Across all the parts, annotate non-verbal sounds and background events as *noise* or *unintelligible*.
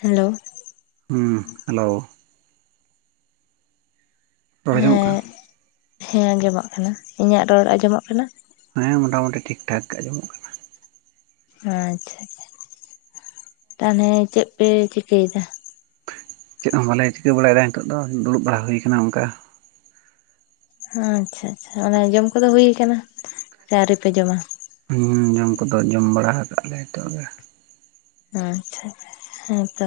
Hello ᱦᱩᱸ hello ᱨᱚᱲ ᱟᱧᱡᱚᱢᱚᱜ ᱠᱟᱱᱟ? ᱦᱮᱸ ᱦᱮᱸ ᱟᱸᱡᱚᱢᱚᱜ ᱠᱟᱱᱟ ᱤᱧᱟᱹᱜ ᱨᱚᱲ ᱟᱸᱡᱚᱢᱚᱜ ᱠᱟᱱᱟ? ᱦᱮᱸ ᱢᱚᱴᱟᱢᱩᱴᱤ ᱴᱷᱤᱠ ᱴᱷᱟᱠ ᱜᱮ ᱟᱸᱡᱚᱢᱚᱜ ᱠᱟᱱᱟ᱾ ᱟᱪᱪᱷᱟ ᱛᱟᱦᱚᱞᱮ ᱪᱮᱫ ᱯᱮ ᱪᱤᱠᱟᱹᱭᱮᱫᱟ? ᱪᱮᱫ ᱦᱚᱸ ᱵᱟᱞᱮ ᱪᱤᱠᱟᱹ ᱵᱟᱲᱟᱭᱮᱫᱟ ᱱᱤᱛᱚᱜ ᱫᱚ ᱫᱩᱲᱩᱵ ᱵᱟᱲᱟ ᱦᱩᱭ ᱟᱠᱟᱱᱟ ᱚᱱᱠᱟ᱾ ᱟᱪᱪᱷᱟ ᱟᱪᱪᱷᱟ ᱚᱱᱮ ᱡᱚᱢ ᱠᱚᱫᱚ ᱦᱩᱭ ᱟᱠᱟᱱᱟ ᱥᱮ ᱟᱹᱣᱨᱤᱯᱮ ᱡᱚᱢᱟ? ᱧᱩ ᱡᱚᱢ ᱠᱚᱫᱚ ᱡᱚᱢ ᱵᱟᱲᱟ ᱟᱠᱟᱫ ᱞᱮ ᱱᱤᱛᱚᱜ ᱜᱮ᱾ ᱟᱪᱪᱷᱟ ᱟᱪᱪᱷᱟ ᱦᱮᱸᱛᱚ᱾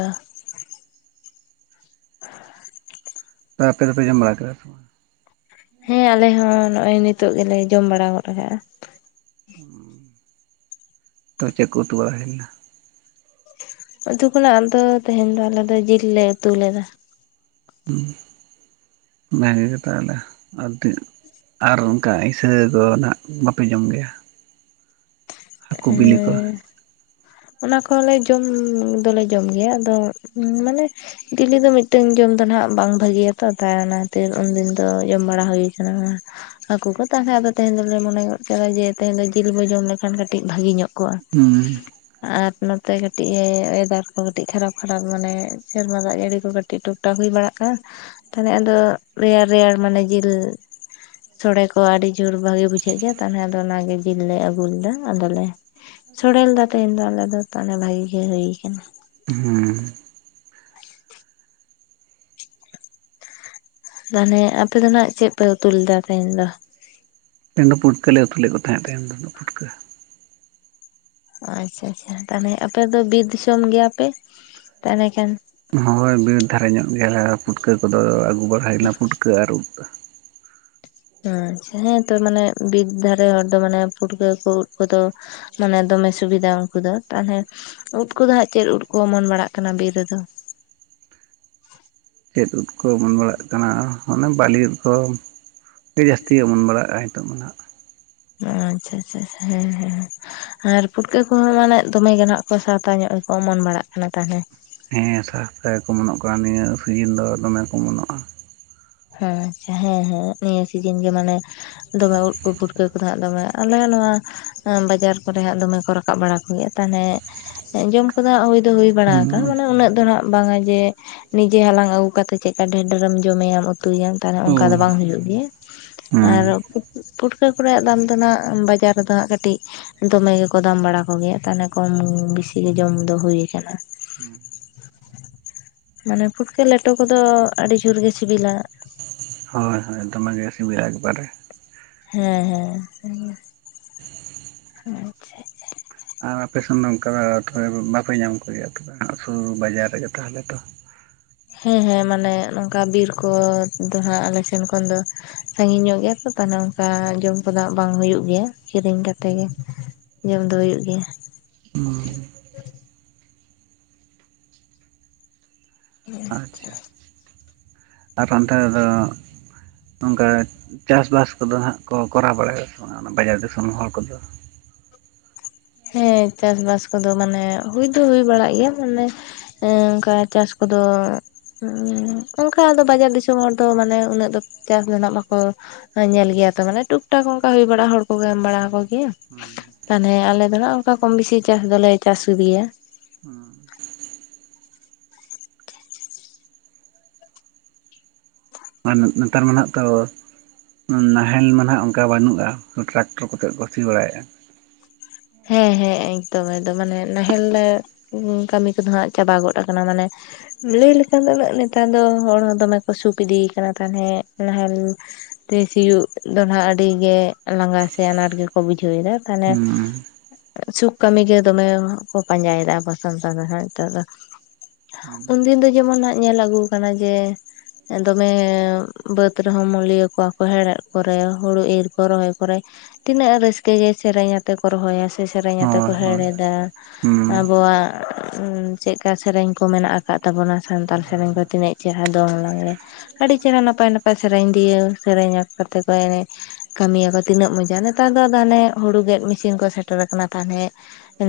*unintelligible* ᱛᱚ ᱟᱯᱮ ᱫᱚᱯᱮ ᱡᱚᱢ ᱵᱟᱲᱟ ᱠᱮᱫᱟ? ᱦᱮᱸ ᱟᱞᱮ ᱦᱚᱸ ᱱᱚᱜᱚᱭ ᱱᱤᱛᱚᱜ ᱜᱮᱞᱮ ᱡᱚᱢ ᱵᱟᱲᱟ ᱜᱚᱫ ᱠᱟᱜᱼᱟ᱾ ᱛᱚ ᱪᱮᱫ ᱠᱚ ᱩᱛᱩ ᱵᱟᱲᱟ ᱦᱩᱭ ᱞᱮᱱᱟ? ᱩᱛᱩ ᱠᱷᱚᱱᱟᱜ ᱟᱫᱚ ᱛᱮᱧ ᱫᱚ ᱟᱞᱮᱫ ᱫᱚ ᱡᱤᱞ ᱞᱮ ᱩᱛᱩ ᱞᱮᱫᱟ᱾ ᱦᱩᱸ ᱵᱷᱟᱜᱮ ᱜᱮ ᱛᱟᱦᱚᱞᱮ ᱟᱨ ᱪᱮᱫ? ᱟᱨ ᱚᱱᱠᱟ ᱤᱥᱟᱹ ᱠᱚ ᱱᱟᱦᱟᱜ ᱵᱟᱯᱮ ᱡᱚᱢ ᱜᱮᱭᱟ? ᱦᱟᱹᱠᱩ ᱵᱤᱞᱤ ᱠᱚ? *inaudible* ᱚᱱᱟ ᱠᱚᱦᱚᱸᱮ ᱡᱚᱢ ᱫᱚᱞᱮ ᱡᱚᱢ ᱜᱮᱭᱟ ᱟᱫᱚ ᱢᱟᱱᱮ ᱰᱮᱞᱤ ᱫᱚ ᱢᱤᱫᱴᱮᱱ ᱡᱚᱢ ᱫᱚ ᱱᱟᱦᱟᱜ ᱵᱟᱝ ᱵᱷᱟᱹᱜᱮᱭᱟᱛᱚ ᱛᱟᱭ ᱚᱱᱟ ᱠᱷᱛᱤᱨ ᱩᱱᱫᱤᱱ ᱫᱚ ᱡᱚᱢ ᱵᱟᱲᱟ ᱦᱩᱭ ᱠᱟᱱᱟ᱾ ᱦᱟᱹᱠᱩ ᱠᱚ ᱛᱟᱦᱮᱸᱟᱦ ᱠᱷᱡ ᱟᱫᱚ ᱛᱮᱦᱮᱧ ᱫᱚᱞᱮ ᱢᱚᱱᱮ ᱜᱚᱫ ᱠᱮᱫᱟ ᱡᱮ ᱛᱮᱦᱮᱧ ᱫᱚ ᱡᱤᱞ ᱵᱚᱱ ᱡᱚᱢ ᱞᱮᱠᱷᱟᱱ ᱠᱟᱹᱴᱤᱡ ᱠᱟᱹᱴᱤᱡ ᱵᱷᱟᱜᱮ ᱧᱚᱜ ᱠᱚᱜᱼᱟ᱾ ᱦᱩᱸ ᱟᱨ ᱱᱚᱛᱮ ᱠᱟᱹᱴᱤᱡ ᱚᱭᱮᱫᱟᱨ ᱠᱚ ᱠᱟᱹᱴᱤᱡ ᱠᱷᱟᱨᱟᱯ ᱠᱷᱟᱨᱟᱯ ᱢᱟᱱᱮ ᱥᱮᱨᱢᱟ ᱫᱟᱜ ᱡᱟᱹᱲᱤ ᱠᱚ ᱠᱟᱹᱴᱤᱡ ᱴᱩ *inaudible* ᱵᱟᱲᱟᱜᱼᱟ ᱛᱟᱦᱞᱮ ᱟᱫᱚ ᱨᱮᱭᱟᱲ ᱨᱮᱭᱟᱲ ᱢᱟᱱᱮ ᱡᱤᱞᱼᱼ ᱥᱚᱲᱮ ᱠᱚ ᱟᱹᱰᱤ ᱡᱳᱨ ᱵᱷᱟᱜᱤ ᱵᱩᱡᱷᱟᱹᱜ ᱜᱮᱭᱟ ᱛᱟᱦᱞᱮ ᱟᱫᱚ ᱚᱱᱟ ᱜᱮ ᱡᱤᱞ ᱞᱮ ᱟᱹᱜᱩ ᱞᱮᱫᱟ᱾ ᱟᱫᱚ ᱞᱮ ᱥᱚᱲᱮ ᱞᱮᱫᱟ ᱛᱮᱦᱮᱧ ᱫᱚ ᱟᱞᱮ ᱫᱚ ᱛᱟᱞᱮ ᱵᱷᱟᱜᱤ ᱜᱮ ᱦᱩᱭ ᱠᱟᱱᱟ᱾ ᱦᱩᱸ᱾ ᱛᱟᱦᱞᱮ ᱟᱯᱮ ᱫᱚ ᱱᱷᱟᱜ ᱪᱮᱫ ᱯᱮ ᱩᱛᱩ ᱞᱮᱫᱟ ᱛᱮᱦᱮᱧ ᱫᱚᱼᱼ ᱛᱮᱧ ᱫᱚ ᱯᱩᱴᱠᱟᱹ ᱞᱮ ᱩᱛᱩ ᱞᱮᱜ ᱠᱚ ᱛᱟᱦᱮᱸ ᱛᱮᱦᱮᱧ ᱫᱚ ᱯᱩᱴᱠᱟᱹᱼᱼ ᱟᱪᱪᱷᱟ ᱟᱪᱪᱷᱟ ᱛᱟᱦᱚᱞᱮ ᱟᱯᱮ ᱫᱚ ᱵᱤᱨ ᱫᱤᱥᱚᱢ ᱜᱮᱭᱟ ᱯᱮ ᱛᱟᱦᱞᱮ ᱠᱷᱟᱱᱼᱼ ᱦᱳᱭ ᱵᱤᱨ ᱫᱷᱟᱨᱮ ᱧᱚᱜ ᱜᱮᱭᱟ ᱞᱮ ᱯᱩᱴᱠᱟᱹ ᱠᱚ ᱫᱚ ᱟᱹᱜᱩ ᱵᱟᱲᱟᱭ ᱱᱟ ᱯᱩᱴᱠᱟᱹ ᱟᱨ ᱩᱫᱼᱼ ᱦᱚᱸ ᱟᱪᱪᱟ ᱦᱮᱸ ᱛᱚ ᱢᱟᱱᱮ ᱵᱤᱨ ᱫᱷᱟᱨᱮ ᱦᱚᱲ ᱫᱚ ᱢᱟᱱᱮ ᱯᱩᱴᱠᱟᱹ ᱠᱚ ᱩᱫ ᱠᱚ ᱫᱚᱼᱼ ᱢᱟᱱᱮ ᱫᱚᱢᱮ ᱥᱩᱵᱤᱫᱷᱟ ᱩᱱᱠᱩ ᱫᱚ ᱛᱟᱦᱞᱮ ᱩᱫ ᱠᱚᱫᱚ ᱦᱟᱸᱜ ᱪᱮᱫ ᱩᱫ ᱠᱚ ᱚᱢᱚᱱ ᱵᱟᱲᱟᱜ ᱠᱟᱱᱟ ᱵᱤᱨ ᱨᱮ ᱫᱚ? ᱪᱮᱫ ᱩᱫ ᱠᱚ ᱚᱢᱚᱱ ᱵᱟᱲᱟᱜ ᱠᱟᱱᱟ ᱚᱱᱮ ᱵᱟᱞᱤ ᱩᱫ ᱠᱚ᱾ ᱜᱮ ᱡᱟᱹᱥᱛᱤ ᱚᱢᱚᱱ ᱵᱟᱲᱟᱜᱼᱟ ᱱᱤᱛᱚᱜ ᱢᱟ ᱱᱷᱟᱜᱼᱼ ᱟᱪᱪᱷᱟ ᱪᱷᱟ ᱦᱮᱸ ᱦᱮᱸ *unintelligible* ᱟᱨ ᱯᱩᱴᱠᱟᱹ ᱠᱚ ᱦᱚᱸ ᱢᱟᱱᱮ ᱫᱚᱢᱮ ᱜᱮ ᱱᱷᱟᱜ ᱠᱚ ᱥᱟᱦᱛᱟ ᱧᱚᱜ ᱜᱮ ᱠᱚ ᱚᱢᱚᱱ ᱵᱟᱲᱟᱜ ᱠᱟᱱᱟ ᱛᱟᱦᱞᱮᱼᱼ ᱦᱮᱸ ᱥᱟᱥᱛᱟ ᱜᱮ ᱠᱚ ᱚᱢᱚᱱᱚᱜ ᱠᱟᱱᱟ ᱱᱤᱭᱟᱹ ᱥᱤᱡᱤᱱ ᱫᱚ ᱫᱚᱢᱮ ᱠᱚ ᱚᱢᱚᱱᱚᱜᱼᱟ᱾ ᱦᱮᱸ ᱟᱪᱪᱷᱟ ᱦᱮᱸ ᱦᱮᱸ ᱱᱤᱭᱟᱹ ᱥᱤᱡᱤᱱ ᱜᱮ ᱢᱟᱱᱮᱼᱼ ᱫᱚᱢᱮ ᱩᱫ ᱠᱚ ᱯᱩᱴᱠᱟᱹ ᱠᱚ ᱱᱷᱟᱜ ᱫᱚᱢᱮ ᱟᱞᱮ ᱱᱚᱣᱟ ᱵᱟᱡᱟᱨ ᱠᱚ ᱨᱮ ᱦᱟᱸᱜ ᱫᱚᱢᱮ ᱠᱚ ᱨᱟᱠᱟᱵ ᱵᱟᱲᱟᱼᱼ ᱤᱭᱟᱹ ᱛᱟᱦᱱᱮ ᱡᱚᱢ ᱠᱚ ᱫᱚ ᱦᱟᱸᱜ ᱦᱩᱭ ᱫᱚ ᱦᱩᱭ ᱵᱟᱲᱟ ᱠᱟ ᱦᱩᱸ ᱢᱟᱱᱮ ᱩᱱᱟᱹᱜ ᱫᱚ ᱱᱟᱦᱟᱜᱼᱼ ᱵᱟᱝ-ᱟ ᱡᱮ ᱱᱤᱡᱮ ᱦᱟᱞᱟᱝ ᱟᱹᱜᱩ ᱠᱟᱛᱮ ᱪᱮᱫᱠᱟ ᱰᱷᱮᱨ ᱰᱷᱮᱨᱮᱢ ᱡᱚᱢᱮᱭᱟᱢᱼᱼ ᱩᱛᱩᱭᱟᱢ ᱛᱟᱦᱚᱞᱮ ᱚ ᱚᱝᱠᱟ ᱫᱚ ᱵᱟᱝ ᱦᱩᱭᱩᱜ ᱜᱮᱭᱟ᱾ ᱦᱩᱸ ᱟᱨ ᱯᱩᱴ ᱯᱩᱴᱠᱟᱹ ᱠᱚ ᱨᱮᱭᱟᱜ ᱫᱟᱢ ᱫᱚ ᱱᱷᱟᱜ ᱵᱟᱡᱟᱨ ᱨᱮ ᱫᱚ ᱦᱟᱸᱜ ᱠᱟᱹᱴᱤᱡᱼᱼ ᱫᱚᱢᱮ ᱜᱮ ᱠᱚ ᱫᱟᱢ ᱵᱟᱲᱟ ᱠᱚ ᱜᱮᱭᱟ ᱛᱟᱦᱚᱞᱮ ᱠᱚᱢ ᱵᱤᱥᱤ ᱜᱮ ᱡᱚᱢ ᱫᱚ ᱦᱩᱭ ᱠᱟᱱᱟ᱾ ᱢᱟᱱᱮ ᱯᱩᱴᱠᱟᱹ ᱞᱮᱴᱚ ᱠᱚᱫᱚ ᱟᱹᱰᱤ ᱡᱳᱨ ᱜᱮ ᱥᱤᱵᱤᱞᱟ᱾ *inaudible* ᱦᱳᱭ ᱦᱳᱭ ᱫᱚᱢᱮ ᱜᱮ ᱥᱤᱵᱤᱞᱟ ᱮᱠ ᱵᱟᱨᱮ ᱦᱮᱸ ᱦᱮᱸ ᱦᱮᱸ, ᱟᱪᱪᱷᱟ᱾ ᱟᱨ ᱟᱯᱮ ᱥᱮᱱ ᱫᱚ ᱚᱝᱠᱟ ᱛᱚᱵᱮ ᱵᱟᱯᱮ ᱧᱟᱢ ᱠᱚ ᱜᱮᱭᱟ ᱛᱚᱵᱮ ᱥᱩᱨ ᱵᱟᱡᱟᱨ ᱨᱮᱜᱮ ᱛᱟᱦᱚᱞᱮ ᱛᱚ᱾ ᱦᱮᱸ ᱦᱮᱸ ᱢᱟᱱᱮ ᱱᱚᱝᱠᱟ ᱵᱤᱨ ᱠᱚ ᱫᱚ ᱦᱟᱸᱜ ᱟᱞᱮ ᱥᱮᱱ ᱠᱷᱚᱱ ᱫᱚ ᱥᱟᱺᱜᱤᱧ ᱧᱚᱜ ᱜᱮᱭᱟ ᱛᱚ ᱛᱟᱞᱦᱮ ᱚᱱ ᱠᱟ ᱡᱚᱢ ᱠᱚᱫᱚ ᱦᱟᱸᱜ ᱵᱟᱝ ᱦᱩᱭᱩᱜ ᱜᱮᱭᱟ, ᱠᱤᱨᱤᱧ ᱠᱟᱛᱮ ᱜᱮ ᱡᱚᱢ ᱫᱚ ᱦᱩᱭᱩᱜ ᱜᱮᱭᱟ᱾ ᱦᱮᱸ᱾ ᱟᱪᱪᱷᱟ ᱟᱨ ᱚᱱᱛᱮ ᱨᱮᱫᱚ ᱱᱚᱝᱠᱟ ᱪᱟᱥᱵᱟᱥ ᱠᱚᱫᱚ ᱦᱟᱸᱜ ᱠᱚ ᱠᱚᱨᱟᱣ ᱵᱟᱲᱟᱭᱟ ᱥᱮ ᱵᱟᱝᱟ ᱚᱱᱟ ᱵᱟᱡᱟᱨ ᱫᱤᱥᱚᱢ ᱦᱚᱲ ᱠᱚ ᱫᱚ? ᱦᱮᱸ ᱪᱟᱥᱵᱟᱥ ᱠᱚ ᱫᱚ ᱢᱟᱱᱮ ᱦᱩᱭ ᱫᱚ ᱦᱩᱭ ᱵᱟᱲᱟᱜ ᱜᱮᱭᱟ ᱢᱟᱱᱮ ᱮᱸ ᱚᱱᱠᱟ ᱪᱟᱥ ᱠᱚᱫᱚ ᱩᱸ ᱚᱱᱠᱟ ᱟᱫᱚ ᱵᱟᱡᱟᱨ ᱫᱤᱥᱚᱢ ᱦᱚᱲ ᱫᱚ ᱢᱟᱱᱮ ᱩᱱᱟᱹᱜ ᱫᱚ ᱪᱟᱥ ᱫᱚ ᱱᱟᱦᱟᱜ ᱵᱟᱠᱚ ᱮᱸ ᱧᱮᱞ ᱜᱮᱭᱟ ᱛᱚ ᱢᱟᱱᱮ ᱴᱩᱠ ᱴᱟᱠ ᱚᱱᱠᱟ ᱦᱩᱭ ᱵᱟᱲᱟ ᱦᱚᱲ ᱠᱚ ᱜᱮ ᱮᱢ ᱵᱟᱲᱟ ᱟᱠᱚ ᱜᱮᱭᱟ ᱦᱩᱸ ᱛᱟᱦᱞᱮ ᱟᱞᱮ ᱫᱚ ᱱᱟᱦᱟᱜ ᱚᱱᱠᱟ ᱠᱚᱢ ᱵᱤᱥᱤ ᱪᱟᱥ ᱫᱚᱞᱮ ᱪᱟᱥ ᱤᱫᱤᱭᱟ᱾ *inaudible* ᱢᱟᱱᱮ ᱱᱮᱛᱟᱨ ᱢᱟ ᱱᱟᱦᱟᱜ ᱛᱚ ᱱᱟᱦᱮᱞ ᱢᱟ ᱱᱟᱦᱟᱜ ᱚᱱᱠᱟ ᱵᱟᱹᱱᱩᱜᱼᱟ, ᱴᱨᱟᱠᱴᱚᱨ ᱠᱚᱛᱮᱜ ᱠᱚ ᱥᱤ ᱵᱟᱲᱟᱭᱼᱟ᱾ ᱦᱮᱸ ᱦᱮᱸ ᱮᱠᱫᱚᱢ ᱮᱫᱚᱢ ᱢᱟᱱᱮ ᱱᱟᱦᱮᱞ ᱞᱮ ᱩᱸ ᱠᱟᱹᱢᱤ ᱠᱚᱫᱚ ᱦᱟᱸᱜ ᱪᱟᱵᱟ ᱜᱚᱫ ᱟᱠᱟᱱᱟ ᱢᱟᱱᱮ ᱞᱟᱹᱭ ᱞᱮᱠᱷᱟᱱ ᱫᱚ ᱩᱱᱟᱹᱜ ᱱᱮᱛᱟᱨ ᱫᱚ ᱦᱚᱲ ᱦᱚᱸ ᱫᱚᱢᱮ ᱠᱚ ᱥᱩᱠ ᱤᱫᱤ ᱠᱟᱱᱟ ᱛᱟᱞᱦᱮ ᱱᱟᱦᱮᱞ ᱛᱮ ᱥᱤᱭᱳᱜ ᱫᱚ ᱱᱟᱦᱟᱜ ᱟᱹᱰᱤ ᱜᱮ ᱞᱟᱸᱜᱟ ᱥᱮ ᱟᱱᱟᱴ ᱜᱮ ᱠᱚ ᱵᱩᱡᱷᱟᱹᱣ ᱮᱫᱟ ᱛᱟᱞᱦᱮ ᱦᱩᱸ ᱥᱩᱠ ᱠᱟᱹᱢᱤ ᱜᱮ ᱫᱚᱢᱮ ᱠᱚ ᱯᱟᱸᱡᱟᱭ ᱫᱟ ᱟᱵᱚ ᱥᱟᱱᱛᱟᱲ ᱫᱚ ᱦᱟᱸᱜ ᱦᱮᱛᱳᱜ ᱫᱚ᱾ ᱩᱱ ᱫᱤᱱ ᱫᱚ ᱡᱮᱢᱚᱱ ᱦᱟᱸᱜ ᱧᱮᱞ ᱟᱹᱜᱩ ᱠᱟᱱᱟ ᱡᱮ ᱮᱸ ᱫᱚᱢᱮ ᱵᱟᱹᱫᱽ ᱨᱮ ᱦᱚᱸ ᱢᱩᱞᱤᱭᱟᱹ ᱠᱚᱣᱟ ᱠᱚ ᱦᱮᱲᱦᱮᱫ ᱠᱚ ᱨᱮ, ᱦᱩᱲᱩ ᱤᱨ ᱠᱚ ᱨᱚᱦᱚᱭ ᱠᱚᱨᱮ ᱛᱤᱱᱟᱹᱜ ᱨᱟᱹᱥᱠᱟᱹ ᱜᱮ ᱥᱮᱨᱮᱧ ᱟᱛᱮ ᱠᱚ ᱨᱚᱦᱚᱭᱟ ᱥᱮ ᱥᱮᱨᱮᱧ ᱟᱛᱮ ᱠᱚ ᱦᱳᱭ ᱦᱳᱭ ᱦᱮᱲᱦᱮᱫᱟ᱾ ᱦᱩᱸ ᱟᱵᱚᱣᱟᱜ ᱪᱮᱫᱠᱟ ᱥᱮᱨᱮᱧ ᱠᱚ ᱢᱮᱱᱟᱜ ᱟᱠᱟᱫ ᱛᱟᱵᱚᱱᱟ ᱥᱟᱱᱛᱟᱞ ᱥᱮᱨᱮᱧ ᱠᱚ ᱛᱤᱱᱟᱹᱜ ᱡᱟᱦᱟᱸ ᱫᱚᱝ ᱞᱟᱜᱽᱬᱮ, ᱟᱹᱰᱤ ᱪᱮᱦᱨᱟ ᱱᱟᱯᱟᱭ ᱱᱟᱯᱟᱭ ᱥᱮᱨᱮᱧ ᱫᱤᱭᱮ ᱥᱮᱨᱮᱧ *unintelligible* ᱠᱟᱛᱮ ᱠᱚ ᱮᱱᱮᱡ᱾ ᱠᱟᱹᱢᱤᱭᱟᱠᱚ ᱛᱤᱱᱟᱹᱜ ᱢᱚᱡᱟ ᱱᱮᱛᱟᱨ ᱫᱚ ᱟᱫᱚ ᱦᱟᱱᱮ ᱦᱩᱲᱩ ᱜᱮᱫ ᱢᱮᱥᱤᱱ ᱠᱚ ᱥᱮᱴᱮᱨ ᱟᱠᱟᱱᱟ ᱛᱟᱦᱚᱞᱮ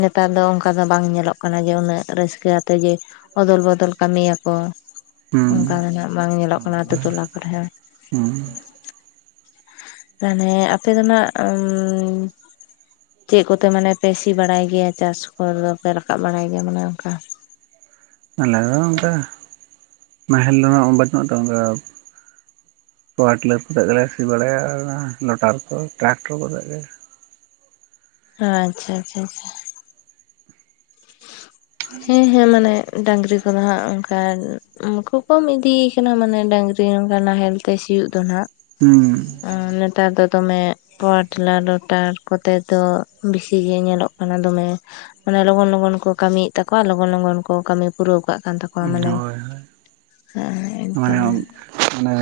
ᱱᱮᱛᱟᱨ ᱫᱚ ᱚᱱᱠᱟ ᱫᱚ ᱵᱟᱝ ᱧᱮᱞᱚᱜ ᱠᱟᱱᱟ ᱡᱮ ᱩᱱᱟᱹᱜ ᱨᱟᱹᱥᱠᱟᱹ ᱟᱛᱮ ᱡᱮ ᱚᱫᱚᱞ ᱵᱚᱫᱚᱞ ᱠᱟᱹᱢᱤᱭᱟᱠᱚ᱾ ᱦᱩᱸ ᱚᱱᱠᱟ ᱫᱚ ᱱᱟᱦᱟᱜ ᱵᱟᱝ ᱧᱮᱞᱚᱜ ᱠᱟᱱᱟ ᱟᱹᱛᱩ ᱴᱚᱞᱟ ᱠᱚᱨᱮ ᱦᱚᱸ᱾ ᱦᱩᱸ ᱛᱟᱞᱦᱮ ᱟᱯᱮ ᱫᱚ ᱱᱟᱦᱟᱜ ᱩᱸ ᱪᱮᱫ ᱠᱚᱛᱮ ᱢᱟᱱᱮ ᱯᱮ ᱥᱤ ᱵᱟᱲᱟᱭ ᱜᱮᱭᱟ ᱪᱟᱥ ᱠᱚᱫᱚ ᱯᱮ ᱨᱟᱠᱟᱵ ᱵᱟᱲᱟᱭ ᱜᱮᱭᱟ ᱢᱟᱱᱮ ᱚᱱᱠᱟ? ᱟᱞᱮ ᱫᱚ ᱚᱱᱠᱟ ᱱᱟᱦᱮᱞ ᱫᱚ ᱩᱱᱟᱹᱜ ᱵᱟᱹᱱᱩᱜ ᱛᱚ ᱚᱱᱠᱟ ᱯᱟᱣᱟᱨ ᱴᱤᱞᱟᱨ ᱠᱚᱛᱮᱜ ᱜᱮᱞᱮ ᱥᱤ ᱵᱟᱲᱟᱭᱟ ᱟᱨ ᱚᱱᱟ ᱞᱚᱴᱟᱨ ᱠᱚ ᱴᱨᱟᱠᱴᱚᱨ ᱠᱚᱛᱮᱜ ᱜᱮ᱾ ᱟᱪᱪᱷᱟ ᱪᱷᱟ ᱪᱷᱟ᱾ *inaudible* ᱦᱮᱸ ᱦᱮᱸ ᱢᱟᱱᱮ ᱰᱟᱝᱨᱤ ᱠᱚᱫᱚ ᱦᱟᱸᱜ ᱚᱱᱠᱟ ᱢᱟᱠᱚ ᱠᱚᱢ ᱤᱫᱤ ᱠᱟᱱᱟ ᱢᱟᱱᱮ ᱰᱟᱹᱝᱨᱤ ᱱᱚᱝᱠᱟ ᱱᱟᱦᱮᱞ ᱛᱮ ᱥᱤᱭᱚᱜ ᱫᱚ ᱱᱟᱦᱟᱜ ᱦᱩᱸ᱾ ᱩᱸ ᱱᱮᱛᱟᱨ ᱫᱚ ᱫᱚᱢᱮ ᱯᱟᱣᱟᱨ ᱴᱤᱞᱟᱨ ᱞᱚᱴᱟᱨ ᱠᱚᱛᱮ ᱫᱚ ᱵᱤᱥᱤ ᱜᱮ ᱧᱮᱞᱚᱜ ᱠᱟᱱᱟ ᱫᱚᱢᱮ ᱢᱟᱱᱮ ᱞᱚᱜᱚᱱ ᱞᱚ ᱜᱚᱱ ᱠᱚ ᱠᱟᱹᱢᱤᱭᱮᱫ ᱛᱟᱠᱚᱣᱟ, ᱞᱚᱜᱚᱱ ᱞᱚᱜᱚᱱ ᱠᱚ ᱠᱟᱹᱢᱤ ᱯᱩᱨᱟᱹᱣ ᱠᱟᱜ ᱠᱟᱱ ᱛᱟᱠᱚᱣᱟ ᱢᱟᱱᱮᱢ ᱦᱳᱭ ᱦᱳᱭ ᱦᱮᱸ ᱮᱠᱫᱚᱢ ᱦᱮᱸ᱾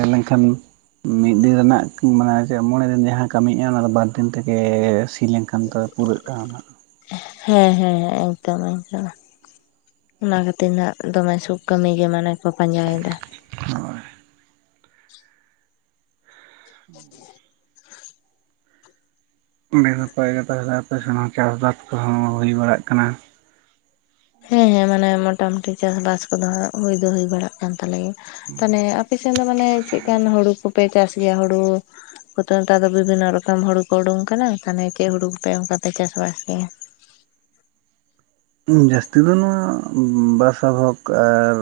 ᱮᱸ ᱞᱮᱝᱠᱷᱟᱱ ᱢᱤᱫ ᱫᱤᱱ ᱨᱮᱱᱟᱜᱼᱠ ᱢᱟᱱᱮ ᱪᱮᱫ ᱢᱚᱬᱮ ᱫᱤᱱ ᱡᱟᱦᱟᱸ ᱠᱟᱹᱢᱤᱜ-ᱟ ᱚᱱᱟ ᱫᱚ ᱵᱟᱨ ᱫᱤᱱ ᱛᱮᱜᱮ ᱥᱤ ᱞᱮᱝᱠᱷᱟᱱ ᱫᱚ ᱯᱩᱨᱟᱹᱜ ᱠᱟᱜᱼᱟ ᱚᱱᱟ ᱫᱚ᱾ ᱦᱮᱸ ᱦᱮᱸ ᱮᱠᱫᱚᱢ ᱮᱠᱫᱚᱢ ᱾ ᱚᱱᱟ ᱠᱷᱟᱹᱛᱤᱨ ᱱᱷᱟᱸᱜ ᱫᱚᱢᱮ ᱥᱩᱠᱷ ᱠᱟᱹᱢᱤ ᱜᱮ ᱢᱟᱱᱮ ᱠᱚ ᱯᱟᱸᱡᱟ ᱭᱮᱫᱟ᱾ ᱱᱟᱦᱟᱜ ᱦᱳᱭ ᱵᱮ ᱥᱚᱠᱳᱡ ᱜᱮ ᱛᱚᱵᱮ ᱫᱚ ᱟᱯᱮ ᱥᱮᱱ ᱦᱚᱸ ᱪᱟᱥ ᱵᱟᱫ ᱠᱚᱦᱚᱸ ᱦᱩᱭ ᱵᱟᱲᱟᱜ ᱠᱟᱱᱟ᱾ ᱦᱮᱸ ᱦᱮᱸ ᱢᱟᱱᱮ ᱢᱚᱴᱟ ᱢᱩᱴᱤ ᱪᱟᱥ ᱵᱟᱥ ᱠᱚᱫᱚ ᱦᱟᱸᱜ ᱦᱩᱭ ᱫᱚ ᱦᱩᱭ ᱵᱟᱲᱟᱜ ᱠᱟᱱ ᱛᱟᱞᱮ ᱜᱮ᱾ ᱛᱟᱦᱮᱱᱮ ᱟᱯᱮ ᱥᱮᱱ ᱫᱚ ᱢᱟᱱᱮ ᱪᱮᱜ ᱠᱟᱱ ᱦᱩᱲᱩ ᱠᱚᱯᱮ ᱪᱟᱥ ᱜᱮᱭᱟ ᱦᱩᱲᱩ ᱠᱩ ᱛᱚᱨ ᱱᱮᱛᱟᱨ ᱫᱚ ᱵᱤᱵᱤᱱᱟ ᱨᱚᱠᱚᱢ ᱦᱩᱲᱩ ᱠᱚ ᱩᱰᱩᱝ ᱠᱟᱱᱟ, ᱛᱟᱦᱮᱱᱮ ᱪᱮᱫ ᱦᱩᱲᱩ ᱠᱚᱯᱮ ᱚᱸᱠᱟ ᱯᱮ ᱪᱟᱥ ᱵᱟᱥ ᱜᱮᱭᱟ? ᱩᱸ ᱡᱟᱹᱥᱛᱤ ᱫᱚ ᱱᱚᱶᱟ ᱵᱟᱥᱟ ᱵᱷᱳᱠ ᱟᱨ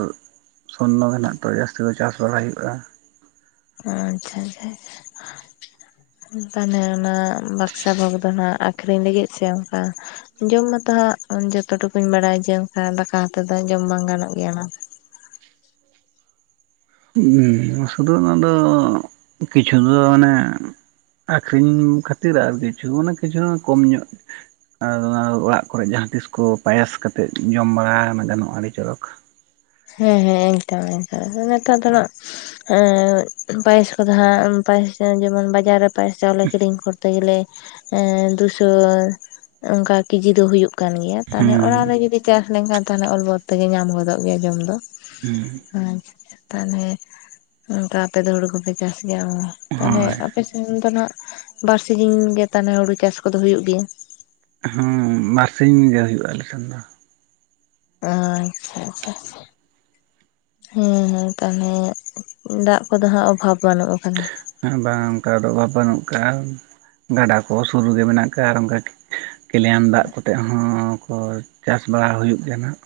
ᱥᱚᱨᱱᱚ ᱜᱮ ᱱᱷᱟᱸᱜ ᱛᱚ ᱡᱟᱹᱥᱛᱤ ᱫᱚ ᱪᱟᱥ ᱵᱟᱲᱟ ᱦᱩᱭᱩᱜ-ᱟ᱾ ᱟᱪᱪᱷᱟ ᱟᱪᱪᱷᱟ ᱟᱪᱪᱷᱟ ᱾ ᱛᱟᱦᱮᱱᱮ ᱚᱱᱟ ᱵᱟᱠᱥᱟ ᱵᱷᱳᱜᱽ ᱫᱚ ᱱᱷᱟᱸᱜ ᱟᱹᱠᱷᱨᱤᱧ ᱞᱟᱹᱜᱤᱫ ᱥᱮ ᱚᱸᱠᱟ ᱡᱚᱢ ᱢᱟᱛᱚ ᱦᱟᱸᱜ ᱡᱚᱛᱚ ᱴᱩᱠᱩᱧ ᱵᱟᱰᱟᱭᱟ ᱡᱮ ᱚᱸᱠᱟ ᱫᱟᱠᱟ ᱦᱟᱛᱮ ᱫᱚ ᱡᱚᱢ ᱵᱟᱝ ᱜᱟᱱᱚᱜ ᱜᱮᱭᱟ ᱱᱷᱟᱸᱜ? ᱩᱸ ᱥᱩᱫᱩ ᱚᱱᱟ ᱫᱚ ᱠᱤᱪᱷᱩ ᱫᱚ ᱚᱱᱮ ᱟᱹᱠᱷᱨᱤᱧ ᱠᱷᱟᱹᱛᱤᱨ ᱟᱨ ᱠᱤᱪᱷᱩ ᱚᱱᱟ ᱠᱤᱪᱷᱩ ᱱᱚᱜ ᱠᱚᱢ ᱧᱚᱜ ᱟᱨ ᱚᱱᱟ ᱫᱚ ᱚᱲᱟᱜ ᱠᱚᱨᱮᱫ ᱡᱟᱦᱟᱸ ᱛᱤᱥ ᱠᱚ ᱯᱟᱭᱟᱥ ᱠᱟᱛᱮᱫ ᱡᱚᱢ ᱵᱟᱲᱟ ᱚᱱᱟ ᱜᱟᱱᱚᱜ-ᱟ ᱟᱹᱰᱤ ᱪᱚᱨᱚᱠ᱾ ᱦᱮᱸ ᱦᱮᱸ, ᱮᱠᱫᱚᱢ ᱮᱠᱟᱞ ᱟᱨ ᱱᱮᱛᱟᱨ ᱫᱚ ᱱᱷᱟᱸᱜ ᱮᱸ ᱯᱟᱭᱮᱥ ᱠᱚᱫᱚ ᱦᱟᱸᱜ ᱯᱟᱭᱮᱥ ᱡᱟᱝ ᱡᱮᱢᱚᱱ ᱵᱟᱡᱟᱨ ᱨᱮ ᱯᱟᱭᱮᱥ ᱪᱟᱣᱞᱮ ᱠᱤᱨᱤᱧ ᱠᱚᱨᱛᱮ ᱜᱮᱞᱮ ᱮᱸ ᱫᱩ ᱥᱚ ᱚᱸᱠᱟ ᱠᱮᱡᱤ ᱫᱚ ᱦᱩᱭᱩᱜ ᱠᱟᱱ ᱜᱮᱭᱟ, ᱛᱟᱦᱚᱞᱮ ᱚᱲᱟᱜ ᱦᱮᱸ ᱨᱮ ᱡᱩᱫᱤ ᱪᱟᱥ ᱞᱮᱝᱠᱷᱟᱱ ᱛᱟᱦᱚᱞᱮ ᱚᱞ ᱵᱚᱞ ᱛᱮᱜᱮ ᱧᱟᱢ ᱜᱚᱫᱚᱜ ᱜᱮᱭᱟ ᱡᱚᱢ ᱫᱚ ᱦᱮᱸ ᱟᱪᱪᱷᱟ᱾ ᱛᱟᱞᱦᱮ ᱚᱸᱠᱟ ᱟᱯᱮ ᱫᱚ ᱦᱩᱲᱩ ᱠᱚᱯᱮ ᱪᱟᱥ ᱜᱮᱭᱟ, ᱩᱸᱦ ᱛᱟᱞᱦᱮ ᱦᱳᱭ ᱟᱯᱮ ᱥᱮᱱ ᱫᱚ ᱱᱷᱟᱸᱜ ᱵᱟᱨᱥᱤᱧ ᱜᱮ ᱛᱟᱞᱦᱮ ᱦᱩᱲᱩ ᱪᱟᱥ ᱠᱚᱫᱚ ᱦᱩᱭᱩᱜ ᱜᱮᱭᱟ᱾ ᱦᱩᱸ ᱵᱟᱨᱥᱤᱧ ᱜᱮ ᱦᱩᱭᱩᱜᱼᱟ ᱟᱞᱮ ᱥᱮᱱ ᱫᱚ᱾ ᱟᱸᱻᱪᱪᱷᱟ ᱟᱪᱪᱷᱟ ᱟᱪᱪᱷᱟ᱾ ᱦᱮᱸ ᱦᱮᱸ ᱛᱟᱞᱦᱮ ᱫᱟᱜ ᱠᱚᱫᱚ ᱦᱟᱸᱜ ᱚᱵᱷᱟᱵᱽ ᱵᱟᱹᱱᱩᱜ ᱟᱠᱟᱫᱟ᱾ ᱮᱸ ᱵᱟᱝ ᱚᱸᱠᱟ ᱫᱚ ᱵᱟ ᱵᱟᱹᱱᱩᱜ ᱟᱠᱟᱜ-ᱟ, ᱜᱟᱰᱟ ᱠᱚ ᱥᱩᱨ ᱨᱮᱜᱮ ᱢᱮᱱᱟᱜ ᱟᱠᱟᱜ-ᱟ ᱟᱨ ᱚᱸᱠᱟ ᱴᱷᱤ ᱠᱮᱞᱮᱭᱟᱢ ᱫᱟᱜ ᱠᱚᱛᱮᱜ ᱦᱚᱸ ᱠᱚ ᱪᱟᱥ ᱵᱟᱲᱟ ᱦᱩᱭᱩᱜ ᱜᱮᱭᱟ ᱱᱷᱟᱸᱜ᱾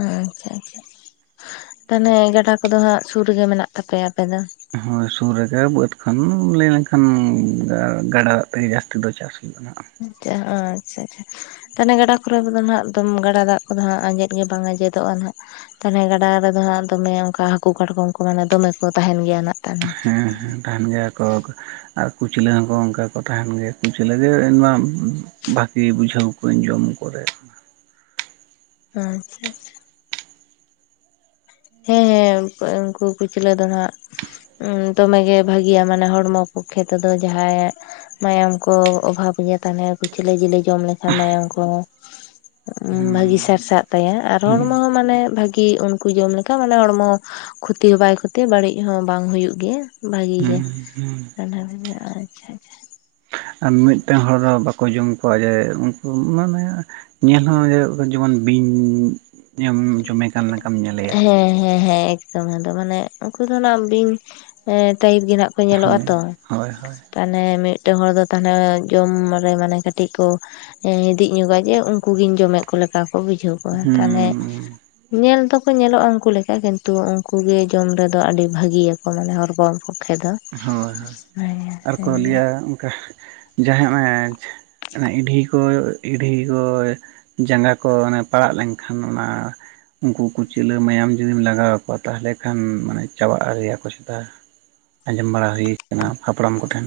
ᱟᱻᱪᱪᱷᱟ ᱟᱪᱪᱷᱟ *unintelligible* ᱛᱟᱱᱦᱮᱸ ᱜᱟᱰᱟ ᱠᱚᱫᱚ ᱦᱟᱸᱜ ᱥᱩᱨ ᱨᱮᱜᱮ ᱢᱮᱱᱟᱜ ᱛᱟᱯᱮᱭᱟ ᱟᱯᱮ ᱫᱚ? ᱦᱳᱭ ᱥᱩᱨ ᱨᱮᱜᱮ ᱵᱟᱹᱫᱽ ᱠᱷᱟᱱ ᱞᱟᱹᱭ ᱞᱮᱱᱠᱷᱟᱱ ᱜᱟ ᱜᱟᱰᱟ ᱫᱟᱜ ᱛᱮᱜᱮ ᱡᱟᱹᱥᱛᱤ ᱫᱚ ᱪᱟᱥ ᱢᱮᱱᱟᱜ-ᱟ᱾ ᱟᱪᱟ ᱟᱸᱪ ᱪᱷᱟ ᱟᱪᱪᱷᱟ᱾ ᱛᱟᱦᱮᱱᱮ ᱜᱟᱰᱟ ᱠᱚᱨᱮᱵ ᱫᱚ ᱱᱷᱟᱸᱜ ᱫᱚᱢ ᱜᱟᱰᱟ ᱫᱟᱜ ᱠᱚᱫᱚ ᱦᱟᱸᱜ ᱟᱸᱡᱮᱫ ᱜᱮ ᱵᱟᱝ ᱟᱸᱡᱮᱫᱚᱜᱼᱟ ᱱᱷᱟᱸᱜ᱾ ᱛᱟᱦᱮᱞᱮ ᱜᱟᱰᱟ ᱨᱮᱫᱚ ᱦᱟᱸᱜ ᱫᱚᱢᱮ ᱚᱸᱠᱟ ᱦᱟᱹᱠᱩ ᱠᱟᱴᱠᱚᱢ ᱠᱚᱫᱚ ᱚᱱᱮ ᱫᱚᱢᱮ ᱠᱚ ᱛᱟᱦᱮᱸᱱ ᱜᱮᱭᱟ ᱱᱷᱟᱸᱜ? ᱦᱮᱸ ᱦᱮᱸ ᱛᱟᱦᱮᱱ ᱜᱮᱭᱟ ᱠᱚᱠ᱾ ᱟᱨ ᱠᱩᱪᱞᱟᱹ ᱦᱚᱸᱠᱚ ᱚᱸᱠᱟ ᱠᱚ ᱛᱟᱦᱮᱸᱱ ᱜᱮᱭᱟ, ᱠᱩᱪᱞᱟᱹ ᱡᱮ ᱮᱱ ᱢᱟᱢ ᱵᱷᱟ ᱠᱤ ᱵᱩᱡᱷᱟᱹᱣ ᱵᱟᱹᱧ ᱡᱚᱢ ᱠᱚᱨᱮ᱾ ᱟᱪᱪᱷᱟ ᱟᱪᱪᱷᱟ᱾ ᱦᱮᱸ ᱦᱮᱸ ᱩᱱᱠᱩ ᱩᱸᱠᱩ ᱠᱩᱪᱞᱟᱹ ᱫᱚ ᱱᱷᱟᱸᱜ ᱩᱸ ᱫᱚᱢᱮ ᱜᱮ ᱵᱷᱟᱹᱜᱤᱭᱟ ᱢᱟᱱᱮ ᱦᱚᱲᱢᱚ ᱯᱚᱠᱷᱮ ᱛᱮᱫᱚ ᱡᱟᱦᱟᱸᱭᱟᱜ ᱢᱟᱭᱟᱢ ᱠᱚ ᱚᱵᱷᱟᱵᱽ ᱜᱮᱭᱟ ᱛᱟᱦᱮᱞᱮ ᱠᱩᱪᱞᱟᱹ ᱡᱤᱞᱼᱮ ᱡᱚᱢ ᱞᱮᱠᱷᱟᱱ ᱢᱟᱭᱟᱝ ᱠᱚ ᱩᱸ ᱵᱷᱟᱹᱜᱤ ᱦᱩᱸ ᱥᱟᱨᱥᱟᱜ ᱛᱟᱭᱟ ᱟᱨ ᱦᱩᱸ ᱦᱚᱲᱢᱚ ᱦᱚᱸ ᱢᱟᱱᱮ ᱵᱷᱟᱹᱜᱤ ᱩᱱᱠᱩ ᱡᱚᱢ ᱞᱮᱠ- ᱪᱮᱠᱟ ᱢᱟᱱᱮ ᱦᱚᱲᱢᱚ ᱠᱷᱚᱛᱤ ᱦᱚᱸ ᱵᱟᱭ ᱠᱷᱚᱛᱤᱭᱟ, ᱵᱟᱹᱲᱤᱡ ᱦᱚᱸ ᱵᱟᱝ ᱦᱚᱸ ᱦᱩᱭᱩᱜ ᱜᱮᱭᱟ᱾ ᱵᱷᱟᱜᱤ ᱜᱮ ᱦᱩᱸ ᱦᱩᱸ *unintelligible* ᱟᱪᱪᱷᱟ ᱟᱪᱪᱷᱟ ᱟᱨ ᱢᱤᱫᱴᱮᱱ ᱦᱚᱲ ᱦᱚ ᱵᱟᱠᱚ ᱡᱚᱢ ᱠᱚᱣᱟ ᱡᱮ ᱩᱱᱠᱩ ᱢᱟᱱᱮ ᱧᱮᱞ ᱦᱚᱸ ᱡᱮ ᱡᱮᱢᱚᱱ ᱵᱤᱧ ᱮᱢ ᱡᱚᱢᱮ ᱠᱟᱱ ᱞᱮᱠᱟᱢ ᱧᱮᱞᱮᱭᱟ ᱦᱮᱸ ᱦᱮᱸ ᱦᱮᱸ᱾ ᱫᱚᱢᱮ ᱫᱚᱢᱮ ᱢᱟᱱᱮ ᱩᱱᱠᱩ ᱫᱚ ᱵᱤᱧ ᱴᱟᱭᱤᱯ ᱜᱮ ᱱᱟᱜ ᱠᱚ ᱧᱮᱞᱚᱜ-ᱟ ᱦᱳᱭ ᱛᱚ᱾ ᱦᱳᱭ ᱦᱳᱭ ᱛᱟᱦᱚᱞᱮ ᱢᱤᱫᱴᱮᱱ ᱦᱚᱲ ᱫᱚ ᱛᱟᱦᱚᱞᱮ ᱡᱚᱢ ᱨᱮ ᱢᱟᱱᱮ ᱠᱟᱹᱴᱤᱡ ᱠᱚ ᱦᱤᱫᱤᱡ ᱧᱚᱜᱟ ᱜᱮ ᱩᱱᱠᱩ ᱜᱤᱧ ᱡᱚᱢᱮᱫ ᱠᱚ ᱞᱮᱠᱟ ᱠᱚ ᱵᱩᱡᱷᱟᱹᱣ ᱠᱚᱣᱟ, ᱛᱟᱦᱚᱞᱮ ᱦᱩᱸ ᱧᱮᱞ ᱫᱚᱠᱚ ᱧᱮᱞᱚᱜ-ᱟ ᱩᱱᱠᱩ ᱞᱮᱠᱟ ᱠᱤᱱᱛᱩ ᱩᱱᱠᱩᱜ ᱜᱮ ᱡᱚᱢ ᱨᱮᱫᱚ ᱟᱹᱰᱤ ᱵᱷᱟᱹᱜᱤᱭ ᱟᱠᱚ ᱢᱟᱱᱮ ᱦᱚᱲᱢᱚ ᱯᱚᱠᱷᱮ ᱫᱚ᱾ ᱦᱳᱭ ᱦᱳᱭ ᱦᱮᱸ ᱟᱨᱠᱚ ᱦᱮᱸ ᱞᱟᱹᱭᱟ ᱚᱱᱠᱟ ᱡᱟᱦᱟᱸ ᱚᱱᱟ ᱤᱰᱷᱤ ᱜᱚ ᱤᱰᱷᱤ ᱜᱚ ᱡᱟᱸᱜᱟ ᱠᱚ ᱚᱱᱮ ᱯᱟᱲᱟᱜ ᱞᱮᱱᱠᱷᱟᱱ ᱚᱱᱟ ᱩᱱᱠᱩ ᱠᱚᱪᱞᱟ ᱢᱟᱭᱟᱢ ᱡᱩᱫᱤᱢ ᱞᱟᱜᱟᱣ ᱟᱠᱚᱣᱟ ᱛᱟᱦᱚᱞᱮ ᱠᱷᱟᱱ ᱢᱟᱱᱮ ᱪᱟᱵᱟᱜ-ᱟ ᱟᱠᱚ ᱪᱮᱛᱟ᱾ ᱟᱸᱡᱚᱢ ᱵᱟᱲᱟ ᱦᱩᱭ ᱟᱠᱟᱱᱟ ᱦᱟᱯᱲᱟᱢ ᱠᱚᱴᱷᱮᱱ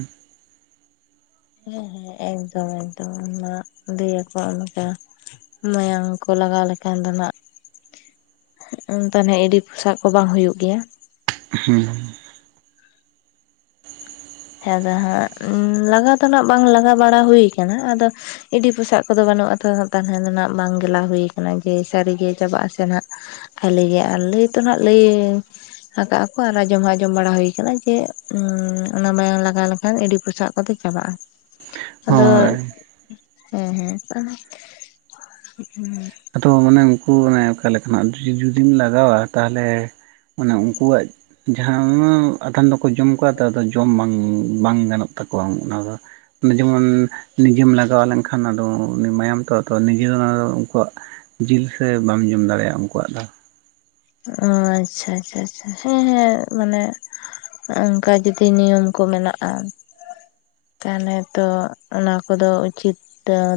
ᱦᱮᱸ ᱦᱮᱸ ᱮᱠᱫᱚᱢ ᱮᱠᱫᱚᱢ ᱚᱱᱟ ᱞᱟᱹᱭ ᱟᱠᱚ ᱚᱱᱠᱟ᱾ ᱢᱟᱭᱟᱝ ᱠᱚ ᱞᱟᱜᱟᱣ ᱞᱮᱠᱷᱟᱱ ᱫᱚ ᱱᱟᱸᱜ *inaudible* ᱮᱰᱤ ᱯᱚᱥᱟᱜ ᱠᱚ ᱵᱟᱝ ᱦᱩᱭᱩᱜ ᱜᱮᱭᱟ᱾ ᱦᱩᱸ ᱾ ᱦᱮᱸᱫᱚ ᱦᱟᱸᱜ ᱞᱟᱜᱟᱣ ᱫᱚ ᱱᱟᱜ ᱵᱟᱝ ᱞᱟᱜᱟᱣ ᱵᱟᱲᱟ ᱦᱩᱭ ᱠᱟᱱᱟ, ᱟᱫᱚ ᱮᱰᱤ ᱯᱚᱥᱟᱜ ᱠᱚᱫᱚ ᱵᱟᱹᱱᱩᱜ-ᱟ ᱛᱚ ᱛᱟᱦᱚᱞᱮ ᱱᱟᱜ ᱵᱟᱝ ᱜᱮᱞᱟ ᱦᱩᱭᱩ ᱠᱟᱱᱟ ᱡᱮ ᱥᱟᱹᱨᱤᱜᱮ ᱪᱟᱵᱟᱜ ᱟᱥᱮ ᱱᱟᱜ᱾ ᱟᱞᱮ ᱜᱮ ᱟᱨ ᱞᱟᱹᱭ ᱛᱚ ᱱᱟᱸᱜ ᱞᱟᱹᱭ ᱦᱟᱠᱟᱜ ᱟᱠᱚ ᱟᱨ ᱟᱸᱡᱚᱢ ᱦᱚᱸ ᱟᱸᱡᱚᱢ ᱵᱟᱲᱟ ᱦᱩᱭ ᱟᱠᱟᱱᱟ ᱡᱮ ᱚᱱᱟ ᱢᱟᱭᱟᱝ ᱞᱟᱜᱟᱣ ᱞᱮᱠᱷᱟᱱ ᱮᱰᱤ ᱯᱳᱥᱟᱜ ᱠᱚᱫᱚ ᱪᱟᱵᱟᱜ-ᱟ, ᱟᱫᱚ ᱦᱳᱭ ᱦᱮᱸ ᱦᱮᱸ᱾ ᱮ ᱩᱱᱠᱩ ᱚᱱᱮ ᱚᱠᱟ ᱞᱮᱠᱟᱱᱟᱜ ᱡᱩᱫᱤᱢ ᱞᱟᱜᱟᱣᱟ ᱛᱟᱦᱚᱞᱮ ᱟᱱᱮ ᱩᱱᱠᱩᱣᱟᱜ ᱡᱟᱦᱟᱸ ᱟᱫᱷᱚᱢ ᱫᱚᱠᱚ ᱡᱚᱢ ᱠᱚᱣᱟ ᱛᱚ ᱡᱚᱢ ᱵᱟᱝ ᱵᱟᱝ ᱜᱟᱱᱚᱜ ᱛᱟᱠᱚᱣᱟ ᱚᱱᱟ ᱫᱚ᱾ ᱡᱮᱢᱚᱱ ᱱᱤᱡᱮᱢ ᱞᱟᱜᱟᱣ ᱞᱮᱱᱠᱷᱟᱱ ᱟᱫᱚ ᱩᱱᱤ ᱢᱟᱭᱟᱢ ᱛᱚ ᱟᱫᱚ ᱱᱤᱡᱮ ᱫᱚ ᱩᱱᱠᱩᱣᱟᱜ ᱡᱤᱞ ᱥᱮ ᱵᱟᱢ ᱡᱚᱢ ᱫᱟᱲᱮᱭᱟᱜ-ᱟ ᱩᱱᱠᱩᱣᱟᱜ ᱫᱚ᱾ ᱚ ᱟᱪᱪᱷᱟ ᱟᱪᱪᱷᱟ ᱟᱪᱪᱷᱟ ᱦᱮᱸ ᱦᱮᱸ ᱢᱟᱱᱮ ᱚᱱᱠᱟ ᱡᱚᱫᱤ ᱱᱤᱭᱚᱢ ᱠᱚ ᱢᱮᱱᱟᱜ-ᱟ ᱛᱟᱦᱚᱞᱮ ᱛᱚ ᱚᱱᱟ ᱠᱚᱫᱚ ᱩᱪᱤᱛ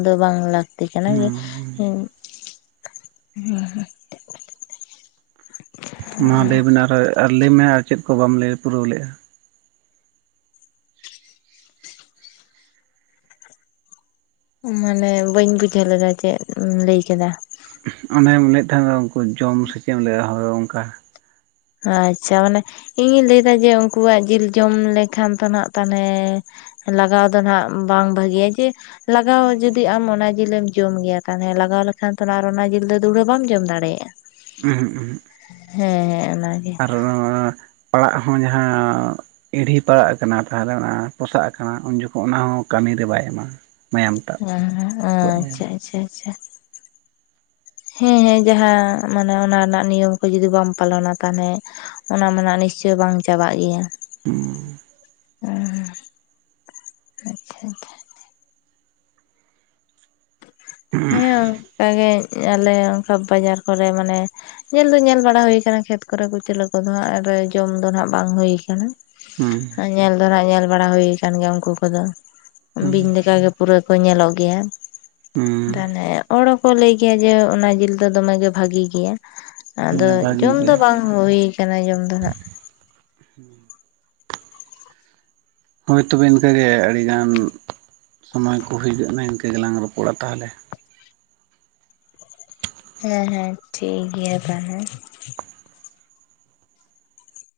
ᱫᱚ ᱵᱟᱝ ᱞᱟᱹᱠᱛᱤ ᱠᱟᱱᱟ ᱜᱮ᱾ *inaudible* *unintelligible* ᱢᱟ ᱞᱟᱹᱭ ᱵᱤᱱ ᱟᱨᱚᱸ ᱟᱨ ᱞᱟᱹᱭᱢᱮ ᱟᱨ ᱪᱮᱫ ᱠᱚ ᱵᱟᱢ ᱞᱟᱹᱭ ᱯᱩᱨᱟᱹᱣ ᱞᱮᱜ-ᱟ᱾ ᱢᱟᱱᱮ ᱵᱟᱹᱧ ᱵᱩᱡᱷᱟᱹᱣ ᱞᱮᱫᱟ ᱪᱮᱫ ᱮᱢ ᱞᱟᱹᱭ ᱠᱮᱫᱟ᱾ ᱚᱱᱮᱢ ᱢᱮᱱᱮᱫ ᱛᱟᱦᱮᱸ ᱫᱚ ᱩᱱᱠᱩ ᱡᱚᱢ ᱥᱮ ᱪᱮᱫ ᱮᱢ ᱞᱟᱹᱭᱮᱫ-ᱟ ᱦᱳᱭ ᱚᱱᱠᱟ ᱟᱪᱪᱷᱟ ᱢᱟᱱᱮ ᱤᱧᱤᱧ ᱞᱟᱹᱭᱫᱟ ᱡᱮ ᱩᱱᱠᱩᱣᱟᱜ ᱡᱤᱞ ᱡᱚᱢ ᱞᱮᱠᱷᱟᱱ ᱛᱚ ᱱᱟᱜ ᱛᱟᱦᱚᱞᱮ ᱞᱟᱜᱟᱣ ᱫᱚ ᱱᱟᱜ ᱵᱟᱝ ᱵᱷᱟᱹᱜᱤᱭᱟ ᱡᱮ ᱞᱟᱜᱟᱣ ᱡᱩᱫᱤᱢ ᱟᱢ ᱚᱱᱟ ᱡᱮᱞᱮᱢ ᱡᱚᱢ ᱜᱮᱭᱟ ᱛᱟᱦᱚᱞᱮ ᱞᱟᱜᱟᱣ ᱞᱮᱠᱷᱟᱱ ᱛᱚ ᱟᱨ ᱚᱱᱟ ᱡᱤᱞ ᱫᱚ ᱫᱩᱦᱲᱟᱹ ᱵᱟᱢ ᱡᱚᱢ ᱫᱟᱲᱮᱭᱟᱜ-ᱟ᱾ *inaudible* ᱦᱮᱸ ᱦᱮᱸ ᱚᱱᱟᱜᱮ ᱟᱨ ᱯᱟᱲᱟᱜ ᱦᱚᱸ ᱡᱟᱦᱟᱸ ᱮᱰᱷᱤ ᱯᱟᱲᱟᱜ ᱠᱟᱱᱟ ᱛᱟᱦᱚᱞᱮ ᱚᱱᱟ ᱯᱚᱥᱟᱜ ᱠᱟᱱᱟ ᱩᱱ ᱡᱚᱠᱷᱚᱱ ᱚᱱᱟᱦᱚᱸ ᱠᱟᱹᱢᱤᱨᱮ ᱵᱟᱭ ᱮᱢᱟ ᱾ ᱟᱪᱪᱷᱟ ᱟᱪᱪᱷᱟ ᱟᱪᱪᱷᱟ᱾ ᱦᱮᱸ ᱦᱮᱸ ᱡᱟᱦᱟᱸ ᱢᱟᱱᱮ ᱚᱱᱟ ᱨᱮᱱᱟᱜ ᱱᱤᱭᱚᱢ ᱠᱚ ᱡᱩᱚᱫᱤ ᱵᱟᱢ ᱯᱟᱞᱚᱱᱟ ᱛᱟᱦᱚᱞᱮ ᱚᱱᱟ ᱢᱟ ᱱᱤᱥᱪᱳᱭ ᱵᱟᱝ ᱪᱟᱵᱟᱜ ᱜᱮᱭᱟ᱾ ᱦᱚᱸ ᱟᱪᱷᱟ ᱟᱪᱷᱟ᱾ ᱦᱮᱸ ᱚᱝᱠᱟᱜᱮ ᱟᱞᱮ ᱚᱱᱠᱟ ᱵᱟᱡᱟᱨ ᱠᱚᱨᱮ ᱢᱟᱱᱮ ᱧᱮᱞ ᱫᱚ ᱧᱮᱞ ᱵᱟᱲᱟ ᱦᱳᱭ ᱠᱟᱱᱟ ᱠᱷᱮᱛ ᱠᱚᱨᱮ ᱠᱩᱪᱞᱟᱹ ᱠᱚᱫᱚ ᱟᱨ ᱡᱚᱢ ᱫᱚ ᱱᱟᱜ ᱵᱟᱝ ᱦᱳᱭ ᱠᱟᱱᱟ᱾ ᱦᱩᱸ ᱧᱮᱞ ᱫᱚ ᱱᱟᱜ ᱧᱮᱞ ᱵᱟᱲᱟ ᱦᱳᱭ ᱠᱟᱱ ᱜᱮᱭᱟ ᱩᱝᱠᱩ ᱠᱚᱫᱚ, ᱦᱩᱸ ᱵᱤᱧ ᱞᱮ ᱞᱮᱠᱟᱜ ᱜᱮ ᱯᱩᱨᱟᱹ ᱠᱚ ᱧᱮᱞᱚᱜ ᱜᱤᱭᱟ᱾ ᱦᱩᱸ ᱛᱟᱞᱮ ᱚᱲ ᱦᱚᱸᱠᱚ ᱞᱟᱹᱭ ᱜᱮᱭᱟ ᱡᱮ ᱚᱱᱟ ᱡᱮᱞ ᱫᱚ ᱫᱚᱢᱮᱜᱮ ᱵᱷᱟᱜᱤ ᱜᱮᱭᱟ᱾ ᱟᱫᱚ ᱦᱮᱸ ᱵᱷᱟᱹᱜᱤ ᱡᱚᱢ ᱜᱮ ᱫᱚ ᱵᱟᱝ ᱦᱳᱭ ᱠᱟᱱᱟ ᱡᱚᱢ ᱫᱚ ᱱᱟᱸᱜ᱾ *unintelligible* ᱦᱳᱭ ᱛᱚᱵᱮ ᱤᱱᱠᱟᱹᱜᱮ ᱟᱹᱰᱤ ᱜᱟᱱ, ᱥᱚᱢᱚᱭ ᱠᱚ ᱦᱩᱭ ᱠᱚᱜᱼᱱᱟ ᱤᱱᱠᱟᱹ ᱜᱮᱞᱟᱝ ᱨᱚᱯᱚᱲᱟ ᱛᱟᱦᱟᱞᱮ᱾ ᱦᱮᱸ ᱦᱮᱸ ᱴᱷᱤᱠ ᱜᱮᱭᱟ ᱛᱟᱦᱟ ᱞᱮ᱾